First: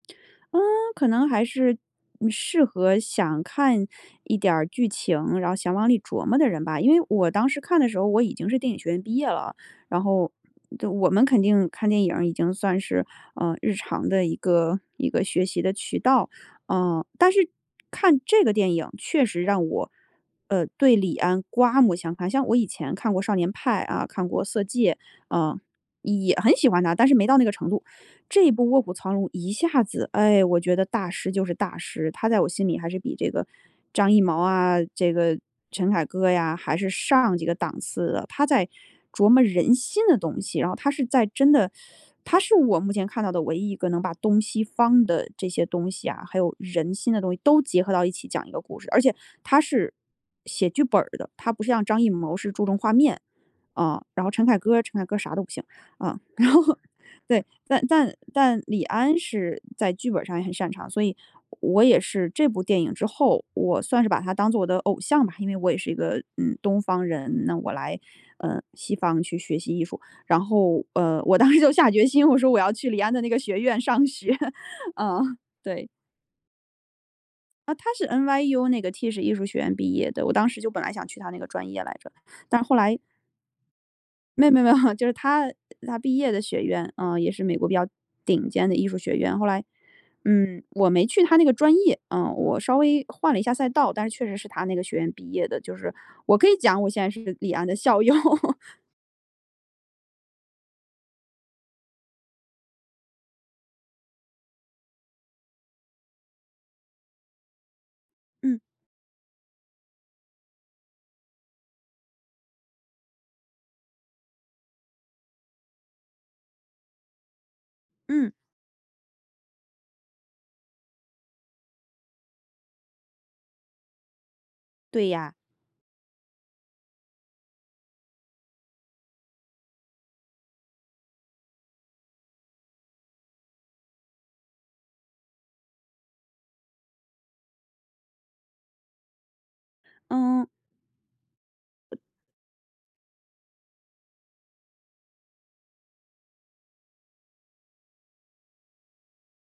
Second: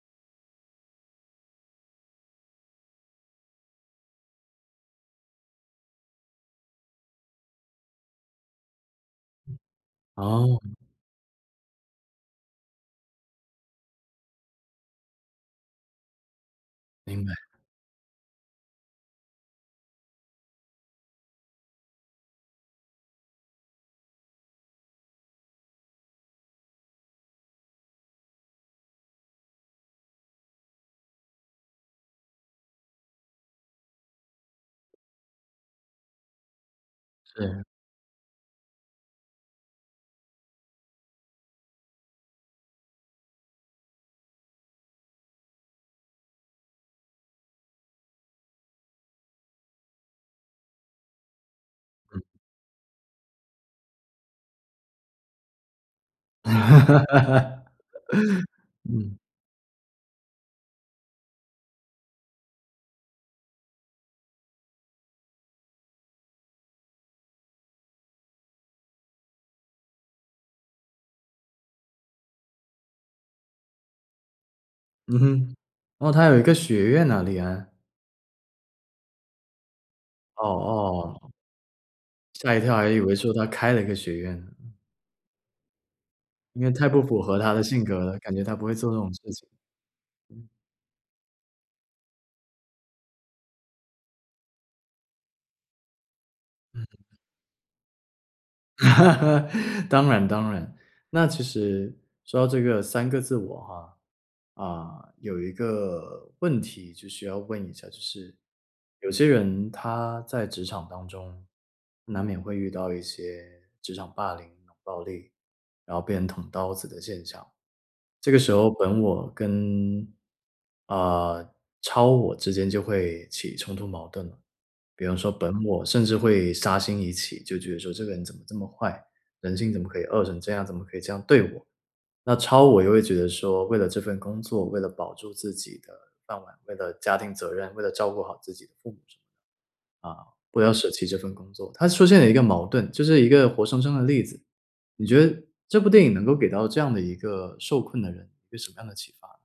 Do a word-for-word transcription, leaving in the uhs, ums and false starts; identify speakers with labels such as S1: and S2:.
S1: 嗯，可能还是适合想看一点儿剧情，然后想往里琢磨的人吧。因为我当时看的时候，我已经是电影学院毕业了，然后
S2: 哦。
S1: 就我们肯定看电影儿已经算是，呃，日常的一个一个学习的渠道。嗯，
S2: 明
S1: 但
S2: 白。
S1: 是看这个电影，确实让我，呃，对李安刮目相看，像我以前看过《少年派》啊，看过《色戒》。嗯，也很喜欢他，但是没到那个程度。这一部《卧虎藏龙》一下子，哎，我觉得大师就是大师，他在我心里还是比这个张艺谋啊，这个陈凯歌呀，还是上几个
S2: 对。
S1: 档次的。他在琢磨人心的东西。然后他是在真的他是我目前看到的唯一一个能把东西方的这些东西啊，还有人心的东西，都结合到一起讲一个故事。而且他是写剧本儿的，他不像张艺
S2: 嗯。
S1: 谋是注重画面。嗯，然后陈凯歌儿陈凯歌儿啥都不行。嗯，然后，对，但但但李
S2: 嗯。
S1: 安是在剧本上也很擅长，所以我也是这部电影之后，我算是把他当做我的偶像吧，因为我也是一个，嗯，东方人，那我来，呃，西方去学习艺术，然后，呃，我当时就下决心，我说我要去李安的那个学院上学，
S2: 嗯
S1: 嗯，
S2: 哼，
S1: 对。
S2: 哦，他有一个学院呐李安？
S1: 啊，他是 NYU 那个 Tisch 艺术学院毕业的，我
S2: 哦，
S1: 当时就本来想去他
S2: 哦。
S1: 那个专业来着。
S2: 吓一
S1: 但
S2: 跳，
S1: 后
S2: 还
S1: 来
S2: 以为说他开了一个学院
S1: 没
S2: 呢。
S1: 有没有没有，就是他他毕业的学
S2: 因为太
S1: 院，
S2: 不
S1: 啊，
S2: 符
S1: 也
S2: 合
S1: 是
S2: 他
S1: 美
S2: 的
S1: 国比
S2: 性
S1: 较
S2: 格了，感觉
S1: 顶
S2: 他不
S1: 尖
S2: 会
S1: 的艺
S2: 做这
S1: 术
S2: 种
S1: 学
S2: 事
S1: 院，后
S2: 情。
S1: 来，
S2: 嗯。
S1: 嗯，我没去他那个专业，呃，我稍微换了一下赛道，但是确实是他那个学院毕业的，就是我可以讲，
S2: 嗯。
S1: 我现在是李安的校友。
S2: 当然当然，那其实说到这个三个自我啊。啊，有一个问题就需要问一下，就是
S1: 嗯。
S2: 有些人他在职场当中，难免会遇到一些职场霸凌、冷暴力，然后被人捅刀子的现象，这
S1: 嗯。
S2: 个时候本我跟，啊，超我之间就会起冲突矛盾了。比
S1: 对
S2: 方说
S1: 呀。
S2: 本我甚至会杀心一起，就觉得说这个人怎么这么坏，人性怎么可以恶成这样，怎么可以这样对我，那超我就会觉得说为了这份工作，为了保住自己的饭碗，为了家庭责任，为了照顾好自己的父母，啊，
S1: 嗯。
S2: 不要舍弃这份工作，它出现了一个矛盾，就是一个活生生的例子。你觉得这部电影能够给到这样的一个受困的人，一个什么样的启发？